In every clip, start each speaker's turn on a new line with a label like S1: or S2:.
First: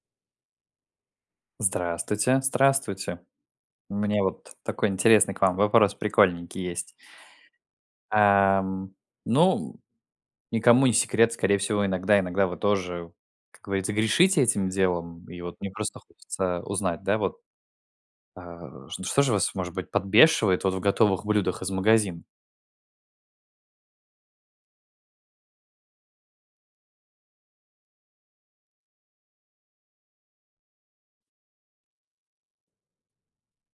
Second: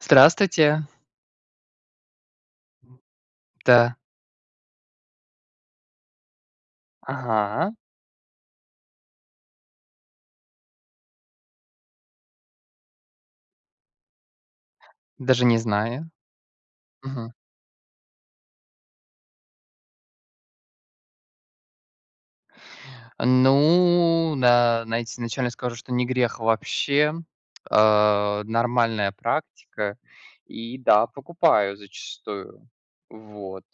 S1: Здравствуйте.
S2: Здравствуйте, здравствуйте.
S1: Да.
S2: Мне вот такой интересный к вам вопрос прикольненький есть.
S1: Ага.
S2: Ам, ну, никому не секрет. Скорее всего, иногда иногда вы тоже, как говорится, грешите этим делом, и
S1: Даже
S2: вот
S1: не
S2: мне просто
S1: знаю.
S2: хочется узнать, да
S1: Мгм.
S2: вот, а, ш что же вас, может быть, подбешивает в готовых блюдах из магазина?
S1: Ну да, найти изначально скажу, что не грех вообще. А, нормальная практика, и, да, покупаю зачастую. Вот.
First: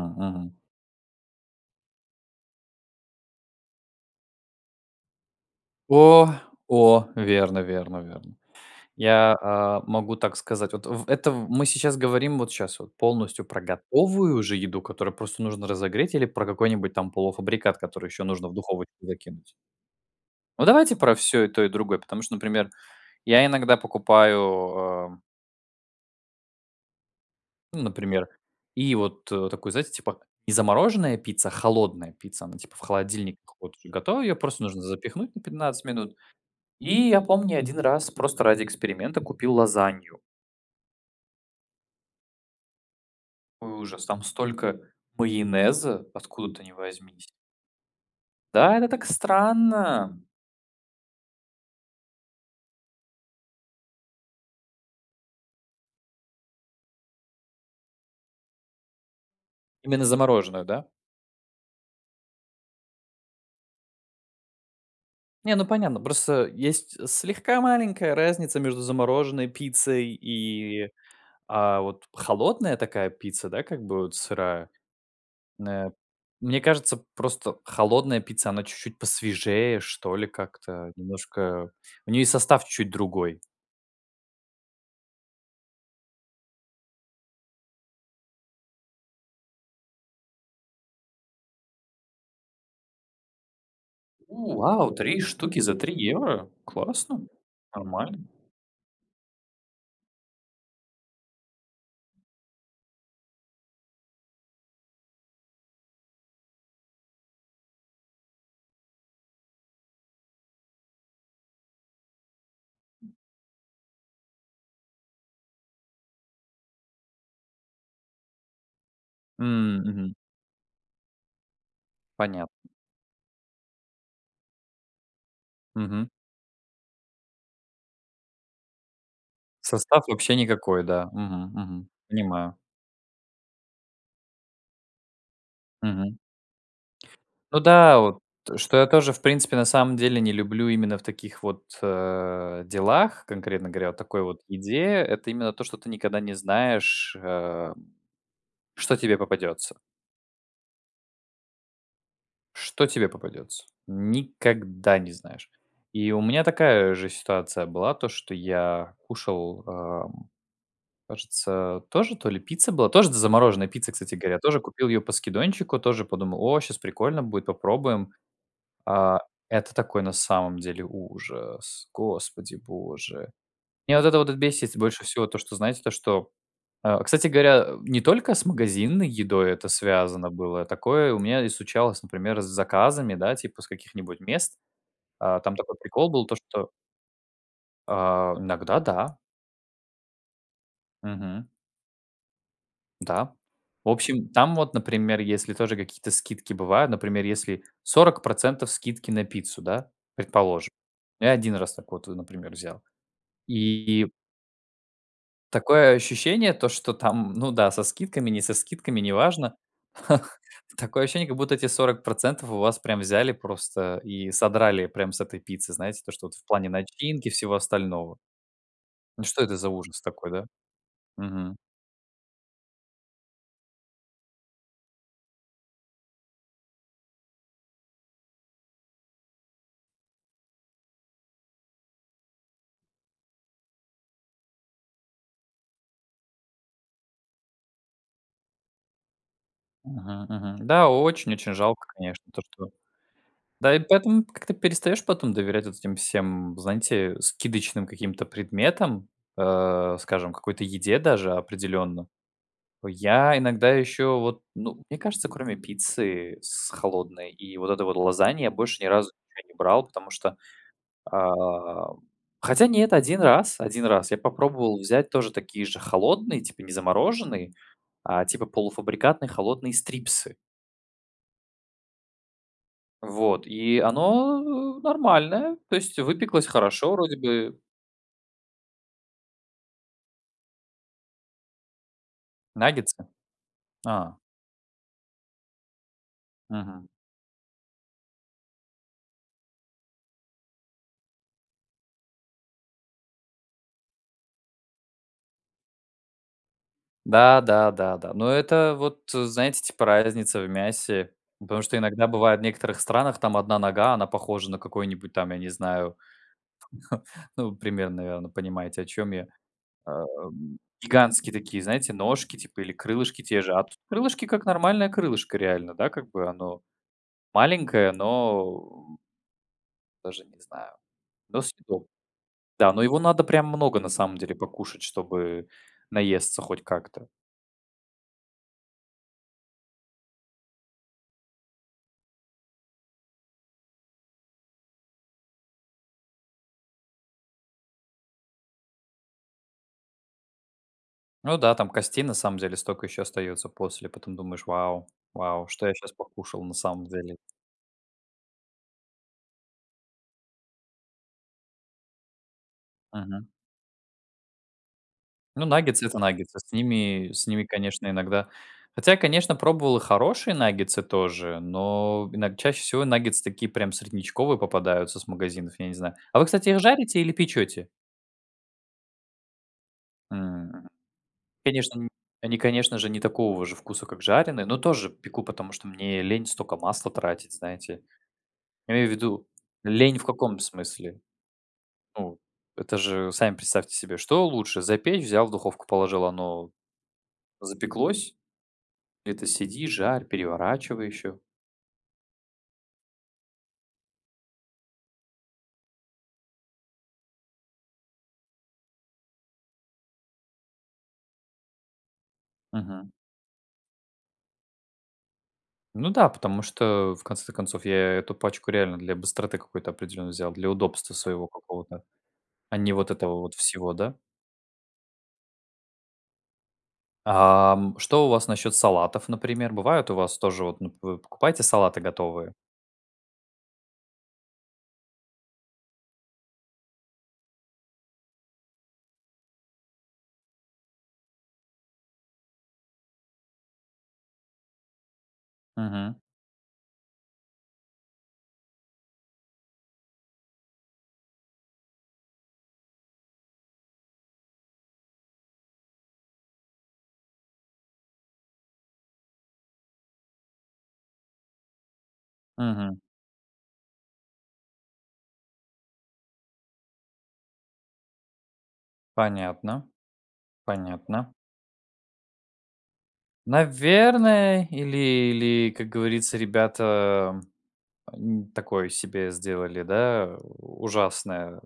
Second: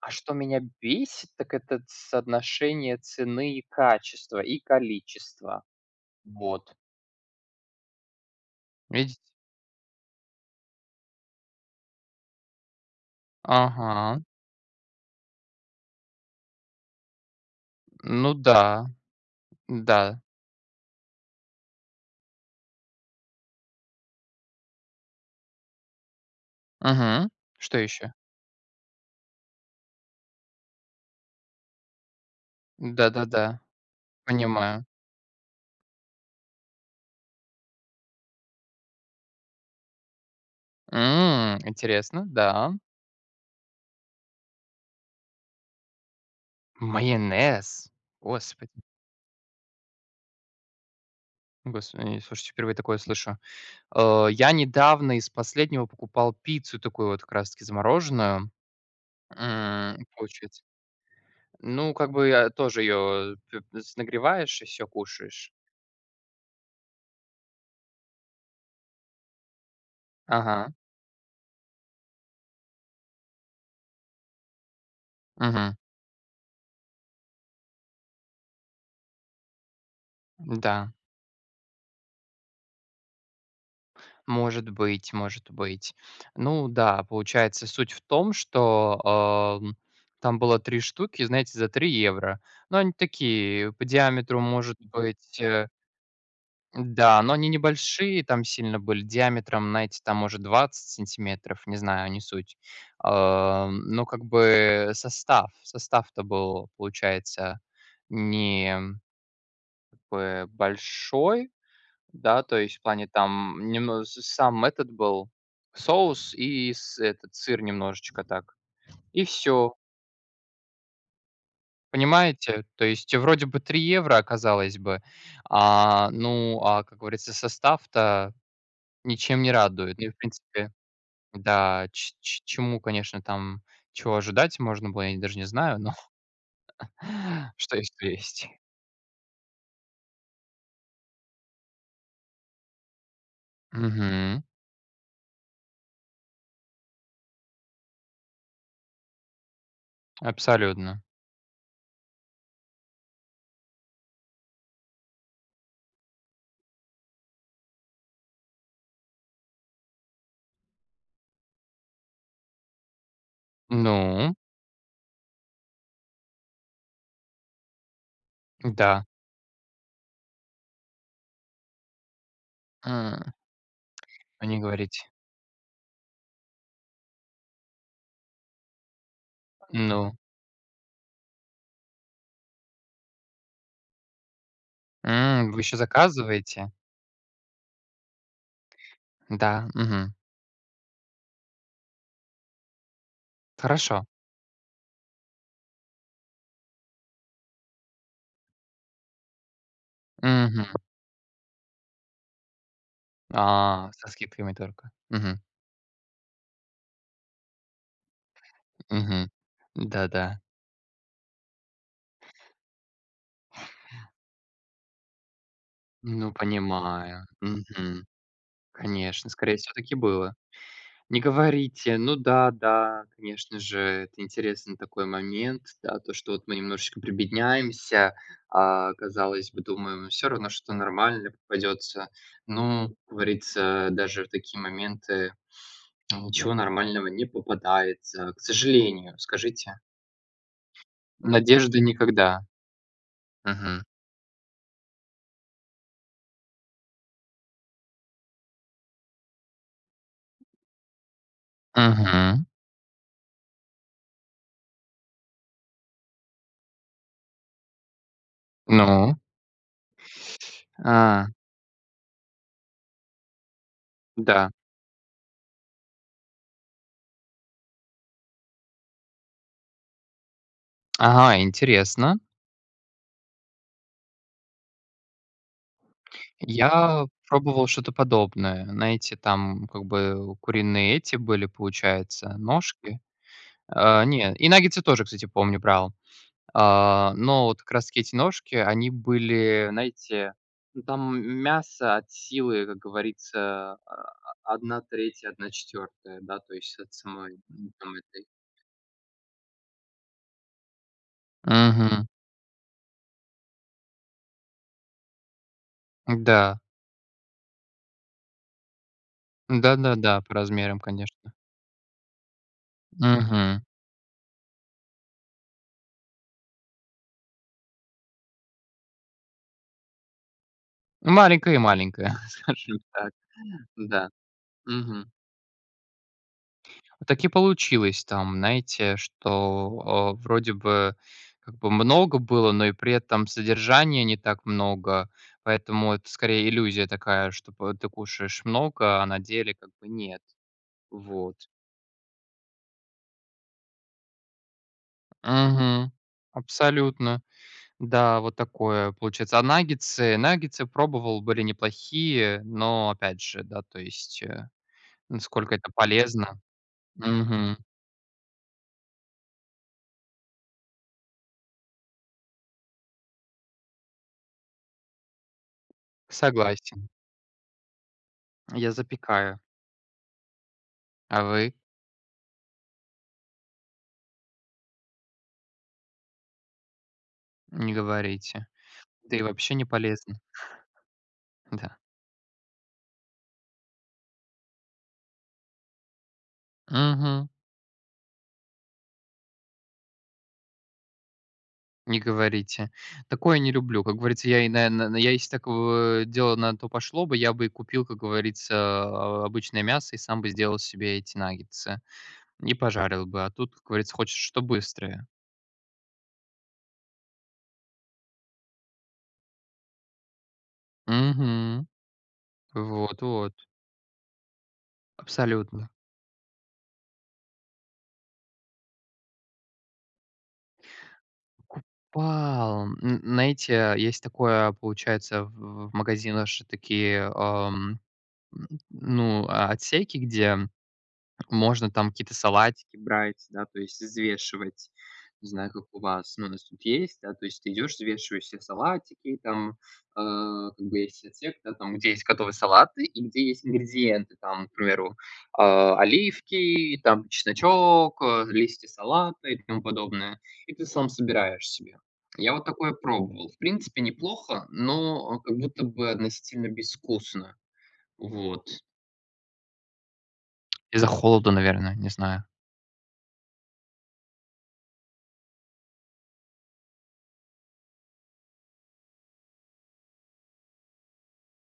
S1: А что
S2: мгм.
S1: меня бесит, так это соотношение цены и качества, и количества.
S2: О,
S1: Вот.
S2: о, верно верно верно.
S1: Видите.
S2: Я, а, могу так сказать. Вот в это мы сейчас говорим вот щас вот полностью про
S1: Ага.
S2: готовую уже еду, которую просто нужно разогреть или про какой-нибудь там полуфабрикат, который еще
S1: Ну
S2: нужно в
S1: да,
S2: духовочку закинуть.
S1: да.
S2: Ну, давайте про всё, и то и другое, потому что, например, я иногда покупаю, э
S1: Мгм. Что
S2: Ну,
S1: еще.
S2: например, и вот, э, такую, знаете, типа, и замороженная пицца, холодная пицца, она, типа, в
S1: Да,
S2: холодильник
S1: да-да.
S2: вот и готовая, ее просто нужно
S1: Понимаю.
S2: запихнуть на 15 минут, и я помню, 1 раз просто ради эксперимента купил лазанью.
S1: М, интересно, да.
S2: Какой ужас! Там столько майонеза, откуда-то ни возьмись!
S1: Майонез?
S2: Да,
S1: Господи!
S2: это так странно.
S1: Господи, э, слушайте, впервые такое слышу. Э, я недавно из последнего покупал пиццу, такую вот как раз таки замороженную. М,
S2: Именно
S1: и получается
S2: замороженную, да?
S1: ну, как бы, я, тоже ее к с нагреваешь, и всё кушаешь.
S2: Не, ну понятно, просто есть слегка маленькая разница между замороженной пиццей
S1: Ага.
S2: и, а, вот холодная такая пицца, да, как бы, вот сырая.
S1: Мгм.
S2: На мне кажется, просто холодная пицца, она чуть-чуть посвежее, что ли, как-то
S1: Да.
S2: немножко у нее и состав чуть-чуть другой.
S1: Может быть, может быть. Ну да, получается, суть в том, что, э, там было 3 штуки, знаете, за 3 евро. Ну, они такие, по диаметру,
S2: У,
S1: может
S2: вау, 3
S1: быть,
S2: штуки
S1: э
S2: за 3 евро?
S1: Да,
S2: Классно,
S1: но они
S2: нормально.
S1: небольшие, там сильно были, диаметром, знаете, там, может, 20 сантиметров, не знаю, не суть. Э, но как бы состав состав-то был, получается, не б большой, да, то есть в плане, там немн с сам этот был соус и с этот сыр немножечко так, и всё.
S2: М, мгм. Понятно.
S1: Понимаете, то есть вроде бы 3 евро, а казалось бы, а,
S2: Мгм.
S1: ну, а, как говорится, состав-то ничем не радует.
S2: Состав
S1: Не, в
S2: вообще
S1: принципе,
S2: никакой, да, мгм,
S1: да,
S2: мгм.
S1: ч ч
S2: Понимаю.
S1: чему, конечно, там чего ожидать можно было, я даже не знаю, но
S2: Мгм. Ну
S1: что есть,
S2: да,
S1: то
S2: вот
S1: есть.
S2: что я тоже, в принципе, на самом деле не люблю именно в таких вот, э, делах, конкретно говоря, такой вот
S1: Мгм.
S2: идее- это именно то, что ты никогда не знаешь, э, что тебе попадется.
S1: Абсолютно!
S2: Что тебе попадется? Никогда не знаешь, и у меня такая же ситуация была, то что я кушал, эм, кажется тоже то ли пицца была, тоже д замороженная пицца, кстати
S1: Ну?
S2: говоря, тоже купил ее по скидончику, тоже подумал: "О, щас прикольно будет попробуем",
S1: Да.
S2: э это такой на самом деле ужас, Господи Боже.
S1: М.
S2: Мне вот это вот
S1: Они
S2: бесит больше
S1: говорить
S2: всего то что знаете то что э, кстати говоря, э, не только с магазинной едой это
S1: Ну?
S2: связано было, такое у меня и случалось например с заказами, да, типа с каких-нибудь мест, э,
S1: М,
S2: там
S1: вы
S2: такой
S1: ещё
S2: прикол был то
S1: заказываете?
S2: что Э, иногда да.
S1: Да, мгм.
S2: Мгм. Да. В
S1: Хорошо.
S2: общем там вот например если тоже какие-то скидки бывают, например если 40 % скидки на пиццу, да,
S1: Мгм.
S2: предположим, я 1 раз такую вот например взял.
S1: А! Со
S2: И
S1: скидками только. Мгм.
S2: такое ощущение то что там, ну да, со скидками, не со скидками
S1: Мгм,
S2: неважно,
S1: да, да.
S2: такое ощущение, как будто эти 40% у вас прям взяли просто и содрали прям с этой пиццы знаете, то что
S1: Ну
S2: в плане
S1: понимаю,
S2: начинки всего
S1: мгм.
S2: остального. Ну
S1: Конечно,
S2: что
S1: скорее
S2: это за
S1: всего, так и
S2: ужас такой,
S1: было.
S2: да?
S1: Не
S2: Мгм.
S1: говорите. Ну да, да, конечно же, это интересный такой момент, да, то, что вот мы немножечко прибедняемся, а, казалось бы, думаем всё равно, что-то нормально попадется, но, как говорится, даже такие моменты ничего нормального не попадается, к сожалению, скажите?
S2: Мгм, мгм. Да, очень-очень
S1: Надежды
S2: жалко, конечно, то
S1: никогда.
S2: что да, и
S1: Мгм.
S2: поэтому как-то перестаешь потом доверять вот этим всем знаете скидочным каким-то предметам, э, скажем какой-то еде, даже, определенно.
S1: Мгм.
S2: Я иногда еще вот, ну, мне кажется кроме пиццы с холодной и вот это вот лазаньи больше ни разу
S1: Ну?
S2: ничего не брал потому что,
S1: А!
S2: а, хотя нет, 1 раз, 1 раз я
S1: Да.
S2: попробовал взять тоже такие же холодные типа не замороженные, а, типа полуфабрикатные холодные стрипсы.
S1: Ага, интересно.
S2: Вот и оно нормальное, то есть выпеклась хорошо
S1: Я
S2: вроде бы.
S1: пробовал что-то подобное, знаете, там, как бы, куриные эти были, получается, ножки.
S2: Наггетсы?
S1: Э,
S2: А.
S1: не, и наггетсы тоже, кстати, помню брал, э,
S2: Мгм.
S1: но вот, как раз-таки, эти ножки, они были, знаете, ну там мясо от силы как говорится, а, а, 1/3-1/4, да то есть от самой,
S2: Да, да,
S1: ну, там
S2: да, да,
S1: этой.
S2: но это вот, знаете, типа разница в мясе, ну, потому что
S1: Мгм.
S2: иногда бывает некоторых странах там 1 нога, она похожа на какой-нибудь там я не знаю,
S1: Да.
S2: ну, примерно, наверное, понимаете о чем я, э,
S1: Да-да-да, по размерам
S2: гигантские
S1: конечно!
S2: такие знаете ножки, типа или крылышки те же.
S1: Мгм.
S2: А тут крылышки- как нормальное крылышко реально, да как бы оно маленькое, но даже не знаю, но
S1: Маленькая и
S2: съедобное.
S1: маленькая.
S2: Да,
S1: Скажу
S2: но его
S1: так,
S2: надо прям много, на
S1: да.
S2: самом деле, покушать,
S1: Мгм.
S2: чтобы наесться хоть как-то.
S1: Так и получилось там, знаете, что, э, вроде бы, как бы, много было, но и при этом содержания не так много, поэтому это, скорее, иллюзия такая, чтоб ты кушаешь много, а на деле, как бы, нет.
S2: Ну
S1: Вот.
S2: да, там костей на самом деле столько еще остается после, потом думаешь: "Вау, вау, что я
S1: Мгм,
S2: щас покушал на самом деле?"
S1: абсолютно. Да, вот такое, получается. А наггетсы? Наггетсы пробовал, были неплохие, но, опять
S2: Мгм.
S1: же, да то есть, э,
S2: Ну
S1: насколько это
S2: наггетсы- это наггетсы
S1: полезно?
S2: с ними с ними,
S1: Мгм.
S2: конечно, иногда хотя конечно пробовал и хорошие наггетсы тоже, но иног чаще всего наггетсы такие прям среднячковые попадаются с магазинов, я не знаю. А вы кстати их
S1: Согласен.
S2: жарите, или печете?
S1: Я запекаю.
S2: М,
S1: А вы?
S2: конечно ни они конечно же не такого же вкуса как жареные, но тоже пеку потому что мне лень столько масла тратить,
S1: Не
S2: знаете.
S1: говорите.
S2: Имею
S1: Да и
S2: ввиду
S1: вообще не
S2: лень в
S1: полезно.
S2: каком смысле,
S1: Да.
S2: ну, это же сами представьте себе, что лучше запечь- взял в духовку положил оно
S1: Мгм.
S2: запеклось, это сиди жарь переворачивай еще.
S1: Не говорите. Такое не люблю, как говорится, я и на на на я если такого дело, если на то пошло бы, я бы и купил, как говорится, а, обычное мясо, и сам бы сделал себе эти наггетсы, и
S2: Мгм.
S1: пожарил бы. А тут, как говорится, хочешь, что-то быстрое.
S2: Ну да, потому что, э, в конце то концов, я эту пачку реально для быстроты какой-то определенной взял, для удобства своего
S1: Мгм.
S2: какого-то, а не вот
S1: Вот,
S2: этого
S1: вот.
S2: вот всего, да?
S1: Абсолютно.
S2: Ам, что у вас насчет салатов, например? Бывает у вас тоже вот, ну, вы покупаете салаты готовые?
S1: Покупал, н знаете есть такое, получается, в в магазинах же такие, эм, ну, а отсеки, где можно там какие-то салатики брать, да, то есть и взвешивать. Не знаю, как у
S2: Мгм.
S1: вас, у нас тут есть, да. То есть ты идешь, взвешиваешь себе салатики, там, э, как бы есть отсек, да там где есть готовые салаты и где есть ингредиенты, там, к примеру, э, оливки, там, чесночок, э, листья салата, и тому подобное, и ты сам собираешь себе. Я вот такое
S2: Мгм.
S1: пробовал. В принципе, неплохо, но как будто бы одностильно безвкусно. Вот.
S2: Понятно,
S1: Из-за
S2: понятно.
S1: холода, наверно, не знаю.
S2: Наверное, или или, как говорится, ребята, м, такое себе сделали, да, ужасное,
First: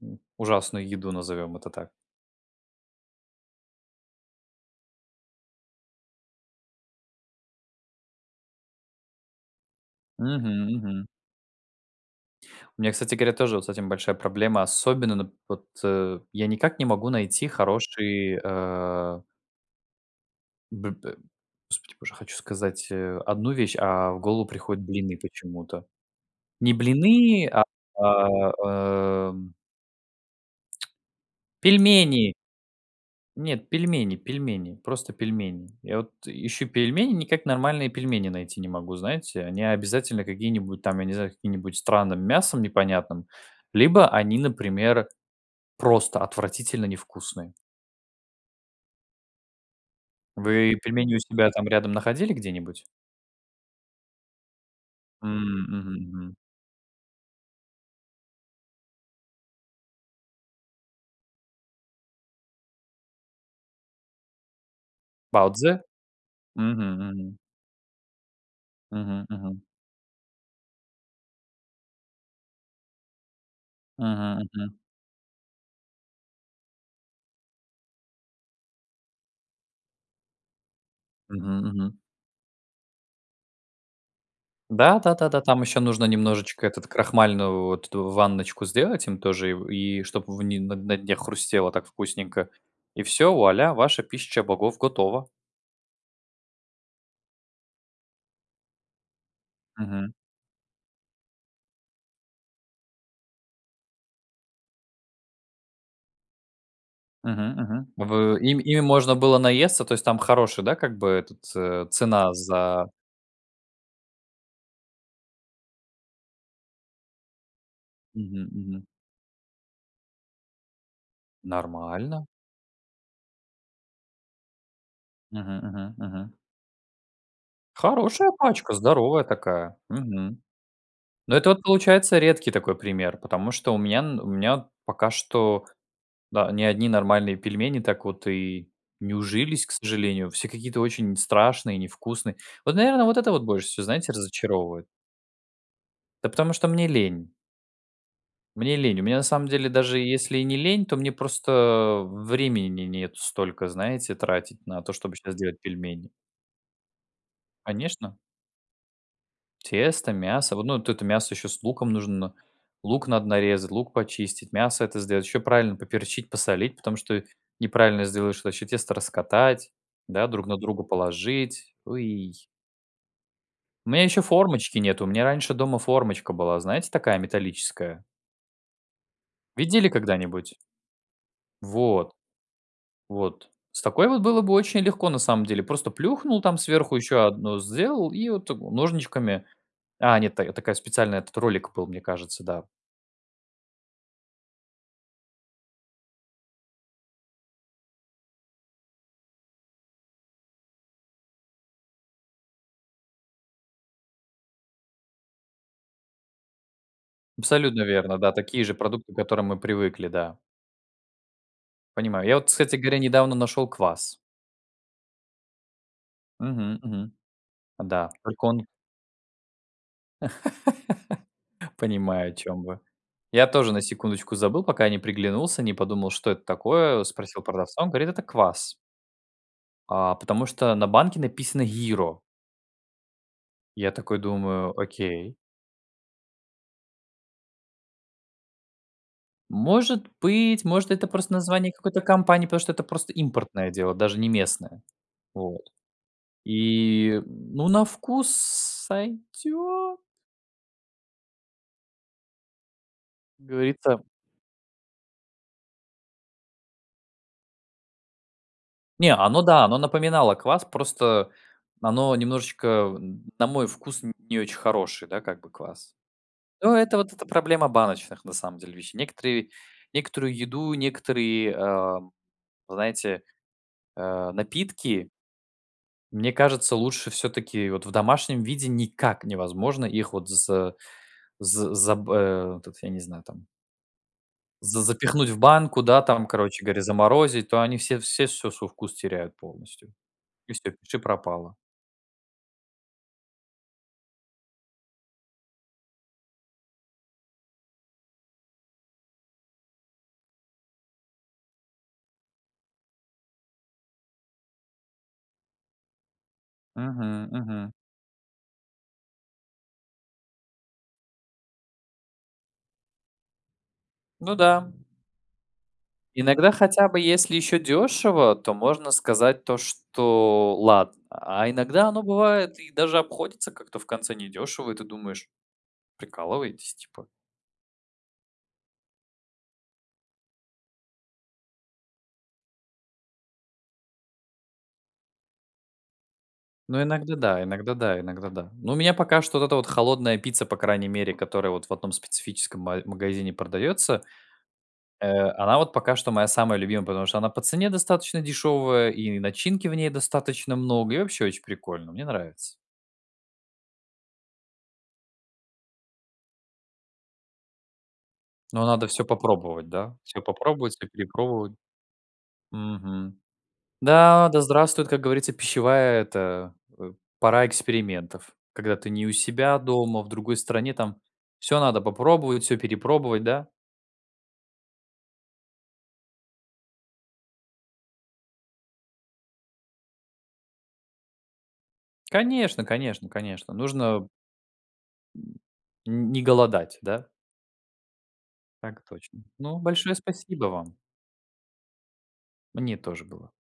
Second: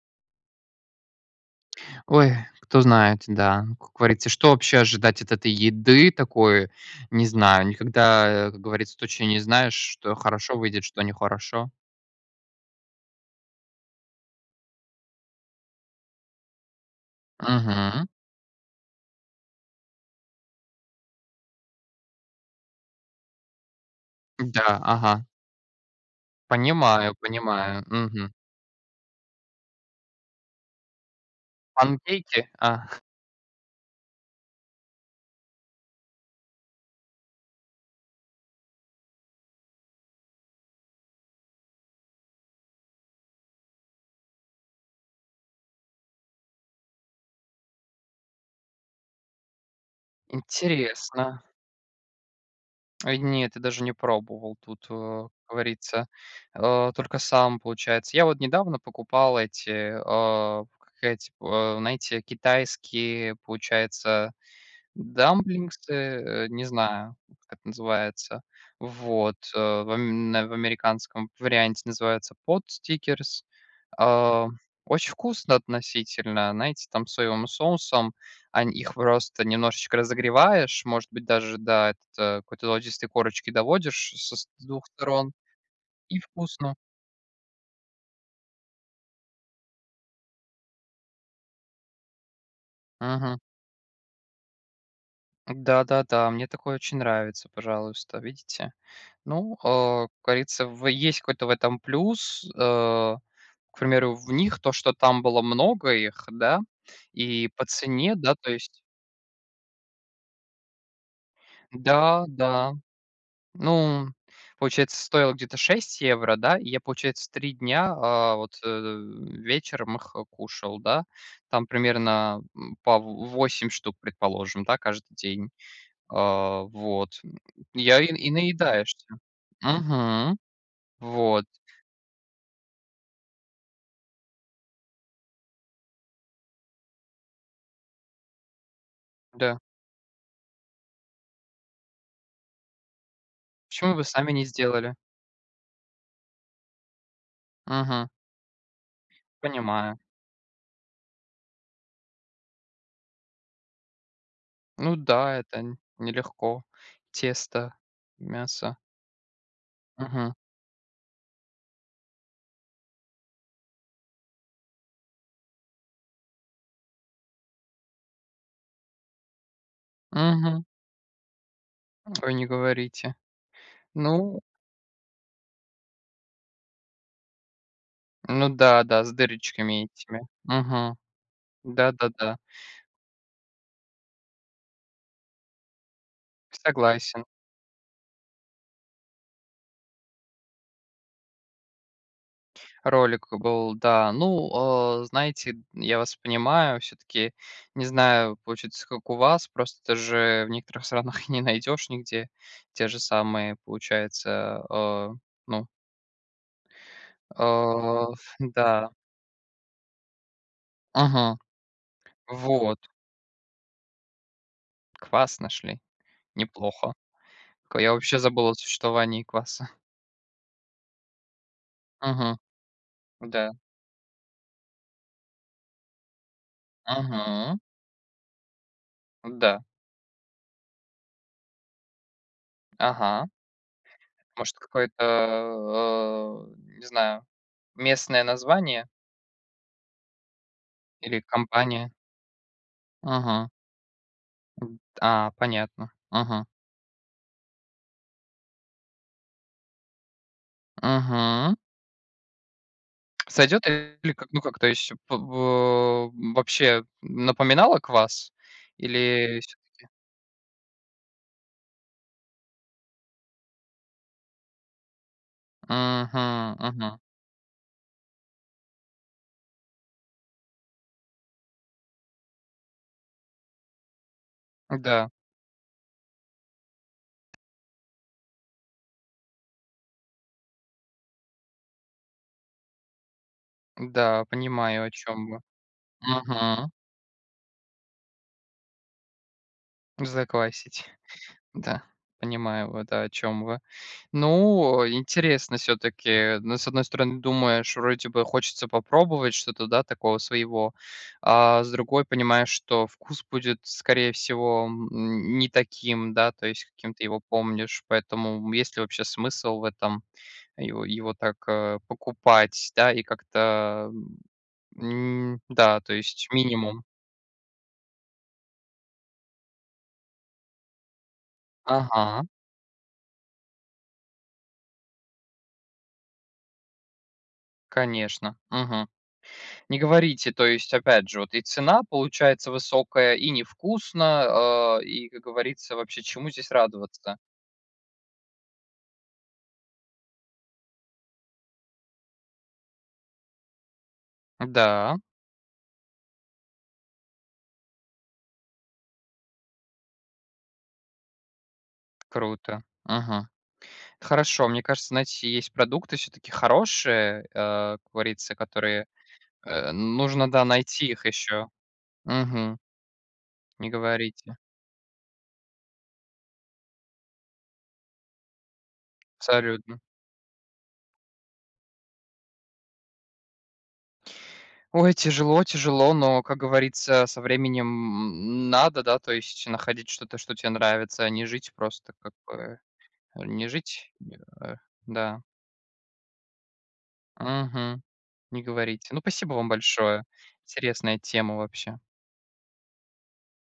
S2: м, ужасную еду, назовем это так.
S1: Ой, кто знает, да. Как говорится, что вообще ожидать от этой еды такой, не знаю. Никогда, э, как говорится, точно не знаешь, что хорошо
S2: Мгм,
S1: выйдет, что
S2: мгм.
S1: не хорошо.
S2: У меня, кстати говоря, тоже вот с этим большая проблема. Особенно н вот, э, я никак не могу найти
S1: Мгм.
S2: хороший, а Б б Господи боже, хочу сказать, а, одну вещь, а в голову
S1: Да,
S2: приходят блины
S1: ага.
S2: почему-то. Не
S1: Понимаю
S2: блины, а,
S1: понимаю, мгм.
S2: эм Пельмени!
S1: Панкейки? А.
S2: Нет, пельмени пельмени, просто пельмени. Я вот, э, ищу пельмени, никак нормальные пельмени найти не могу. Знаете, они обязательно какие-нибудь там, я не знаю, с каким-нибудь странным мясом непонятным. Либо они, например, просто отвратительно невкусные. Вы пельмени у
S1: Интересно.
S2: себя там рядом находили где-нибудь?
S1: Ой, нет, я даже не пробовал, тут, э,
S2: М, мгм,
S1: говорится,
S2: мгм.
S1: э, только сам, получается. Я вот недавно покупал эти, э, как эти п э, знаете, китайские, получается,
S2: 包子?
S1: дамплингсы, э, не
S2: Мгм,
S1: знаю,
S2: мгм.
S1: как называется.
S2: Мгм,
S1: Вот, э,
S2: мгм.
S1: в м э, в американском варианте называется potstickers.
S2: Мгм,
S1: А,
S2: мгм.
S1: очень вкусно, относительно, знаете, там, соевым соусом, он их просто немножечко разогреваешь. Может быть, даже
S2: Мгм,
S1: до
S2: мгм.
S1: этот до какой-то ло [unintelligible] корочки доводишь с ш c 2
S2: Да да да
S1: сторон.
S2: да, там ещё нужно
S1: И
S2: немножечко
S1: вкусно.
S2: этот крахмальную вот эту ванночку сделать им тоже, и в чтобы вни на на дне хрустело так вкусненько. И всё,
S1: Мгм.
S2: вуаля, ваша пища богов готова.
S1: Да-да-да, мне такое очень нравится, пожалуйста, видите. Ну, а, как
S2: Мгм.
S1: говорится, в есть какой-то в этом плюс. А, к примеру, в них то, что там было много их, да, и
S2: Мгм,
S1: по
S2: мгм.
S1: цене, да,
S2: В
S1: то
S2: им
S1: есть
S2: ими можно было наесться? То есть там хорошая, да, как бы, этот це
S1: Да
S2: цена
S1: да.
S2: за
S1: Ну, получается, стоило где-то 6 евро, да? И я, получается, 3 дня, а
S2: Мгм,
S1: вот, а,
S2: мгм.
S1: э, вечером их, а, кушал, да. Там
S2: Нормально?
S1: примерно, э, по в восемь штук, предположим, да, каждый день.
S2: Мгм, мгм. Мгм.
S1: А вот. И я, и и
S2: Хорошая пачка,
S1: наедаешься.
S2: здоровая такая.
S1: Мгм.
S2: Мгм. Но
S1: Вот.
S2: это вот получается редкий такой пример, потому что у меня н у меня пока что, да, ни одни нормальные пельмени так вот и не
S1: Да.
S2: ужились, к сожалению. Все какие-то очень страшные и невкусные. Вот, наверно, вот это вот больше всего,
S1: Почему вы
S2: знаете,
S1: сами не
S2: разочаровывает.
S1: сделали?
S2: Да потому что мне лень.
S1: Мгм.
S2: Мне лень. У меня, на самом деле,
S1: Понимаю.
S2: даже если и не лень, то мне просто времени не нет столько, знаете, тратить на то,
S1: Ну
S2: чтобы щас
S1: да, это
S2: делать
S1: н
S2: пельмени.
S1: нелегко. Тесто,
S2: Конечно.
S1: мясо.
S2: Тесто,
S1: Мгм.
S2: мясо, во ну, т это мясо ещё с луком нужно. Лук надо нарезать, лук почистить, мясо это сделать, ещё правильно поперчить, посолить, потому что неправильно сделаешь, то ещё тесто раскатать, да, друг на
S1: Мгм.
S2: друга положить.
S1: Ой,
S2: Ой.
S1: не говорите.
S2: У меня ещё
S1: Ну
S2: формочки нету, у меня раньше дома формочка была, знаете, такая металлическая?
S1: Ну да, да, с дырочками
S2: Видели
S1: этими,
S2: когда-нибудь?
S1: мгм.
S2: Вот.
S1: Да-да-да.
S2: Вот. С такой вот было бы очень легко на самом деле: просто плюхнул там сверху
S1: Согласен.
S2: еще 1, сделал и вот так ножничками. А нет, т такая специальная, этот ролик был, мне кажется, да.
S1: Ролик был, да. Ну, а, знаете, я вас понимаю. Всё-таки не знаю, получится как у вас. Просто же в некоторых странах не найдёшь нигде те же самые, получается, э, ну
S2: Абсолютно
S1: Э
S2: верно,
S1: ф
S2: да, такие
S1: да.
S2: же продукты, к которым мы привыкли, да.
S1: Мгм.
S2: Понимаю. Я вот, кстати
S1: Вот.
S2: говоря, недавно нашёл квас.
S1: Квас нашли?
S2: Мгм,
S1: Неплохо.
S2: мгм.
S1: К я
S2: Да,
S1: вообще
S2: только
S1: забыл о
S2: он
S1: существовании кваса.
S2: Понимаю, о
S1: Мгм.
S2: чем вы. Я
S1: Да.
S2: тоже на секундочку забыл, пока не приглянулся, не подумал, что это такое, э, спросил
S1: Мгм.
S2: продавца, он говорит: "Это квас".
S1: Да.
S2: А, потому что на банке написано "Йиро".
S1: Ага.
S2: Я такой
S1: Может,
S2: думаю:
S1: какое-то,
S2: "Окей".
S1: э э, не знаю, местное название?
S2: Может быть, может, это
S1: Или
S2: просто название
S1: компания?
S2: какой-то компании, потому что это просто
S1: Ага.
S2: импортное дело, даже не
S1: Д
S2: местное.
S1: а,
S2: Вот.
S1: понятно, ага.
S2: И, ну, на вкус сойдёт.
S1: Мгм.
S2: Как
S1: Сойдёт
S2: говорится.
S1: или как, ну, как это ещё, п б э, вообще напоминало квас?
S2: Не,
S1: Или, э,
S2: оно да, оно
S1: всё-таки
S2: напоминало квас, просто оно немножечко, м, на мой вкус н не очень хороший, да, как бы квас.
S1: Мгм,
S2: Ну, это
S1: мгм.
S2: вот эта проблема баночных, на самом деле, вещей. Некоторые некоторую еду, некоторые, а, знаете, а, напитки
S1: Да.
S2: мне кажется, лучше всё-таки вот в домашнем виде никак невозможно их вот за з за б э, этот тут я не знаю там
S1: Да,
S2: З
S1: понимаю, о чём
S2: запихнуть в
S1: вы.
S2: банку, да, там, короче
S1: Мгм.
S2: говоря, заморозить, то они все всё сво свой вкус теряют полностью. И всё,
S1: Заквасить.
S2: пиши пропало.
S1: Да. Понимаю, вот, э о чём вы. Ну, э, интересно всё-таки, э, ну, с одной стороны думаешь: вроде бы хочется попробовать что-то, да, такого своего, а, с другой понимаешь, что вкус будет, скорее всего, м, не таким, да, то есть каким ты его
S2: Мгм, мгм.
S1: помнишь, поэтому, м, есть ли вообще смысл в этом, его его так, а, покупать, да? И как-то, м,
S2: Ну да.
S1: м, да, то есть
S2: Иногда,
S1: минимум.
S2: хотя бы если ещё дёшево, то можно сказать то, что ладно. А иногда оно
S1: Ага.
S2: бывает и даже обходится как-то в конце недёшево, и ты думаешь: "Прикалываетесь, типа?"
S1: Конечно, мгм. Не говорите, то есть, опять же, вот и цена получается высокая, и невкусно, э, и, как говорится, вообще чему здесь
S2: Ну, иногда
S1: радоваться?
S2: да, иногда да, иногда да. Но у меня пока что вот эта вот холодная пицца, по крайней мере, которая вот в одном специфическом ма магазине продаётся.
S1: Да.
S2: Э, она вот пока что моя самая любимая, потому что она по цене достаточно дешёвая, и начинки в ней достаточно много, и вообще очень прикольно, мне нравится.
S1: Круто. Мгм. Это хорошо. Мне кажется, знаете, есть продукты всё-таки хорошие, а, как говорится,
S2: Но
S1: которые,
S2: надо всё попробовать,
S1: э,
S2: да, всё
S1: нужно, да,
S2: попробовать, всё
S1: найти их ещё.
S2: перепробовать.
S1: Мгм.
S2: Мгм.
S1: Не
S2: Да,
S1: говорите.
S2: да здравствует, как говорится, пищевая эта, э, пора экспериментов. Когда ты не у себя
S1: Абсолютно.
S2: дома, а в другой стране, там всё надо попробовать, всё перепробовать, да?
S1: Ой, тяжело тяжело, но, как говорится, со временем, м, надо, да, то есть находить что-то, что те нравится, а не жить просто, как бы.
S2: Конечно конечно
S1: Не
S2: конечно
S1: жить,
S2: нужно
S1: м, э, да.
S2: М, н не голодать, да?
S1: Мгм. Не
S2: Так
S1: говорите. Ну,
S2: точно.
S1: спасибо вам
S2: Ну, большое
S1: большое.
S2: спасибо вам.
S1: Интересная тема вообще.
S2: Мне тоже было.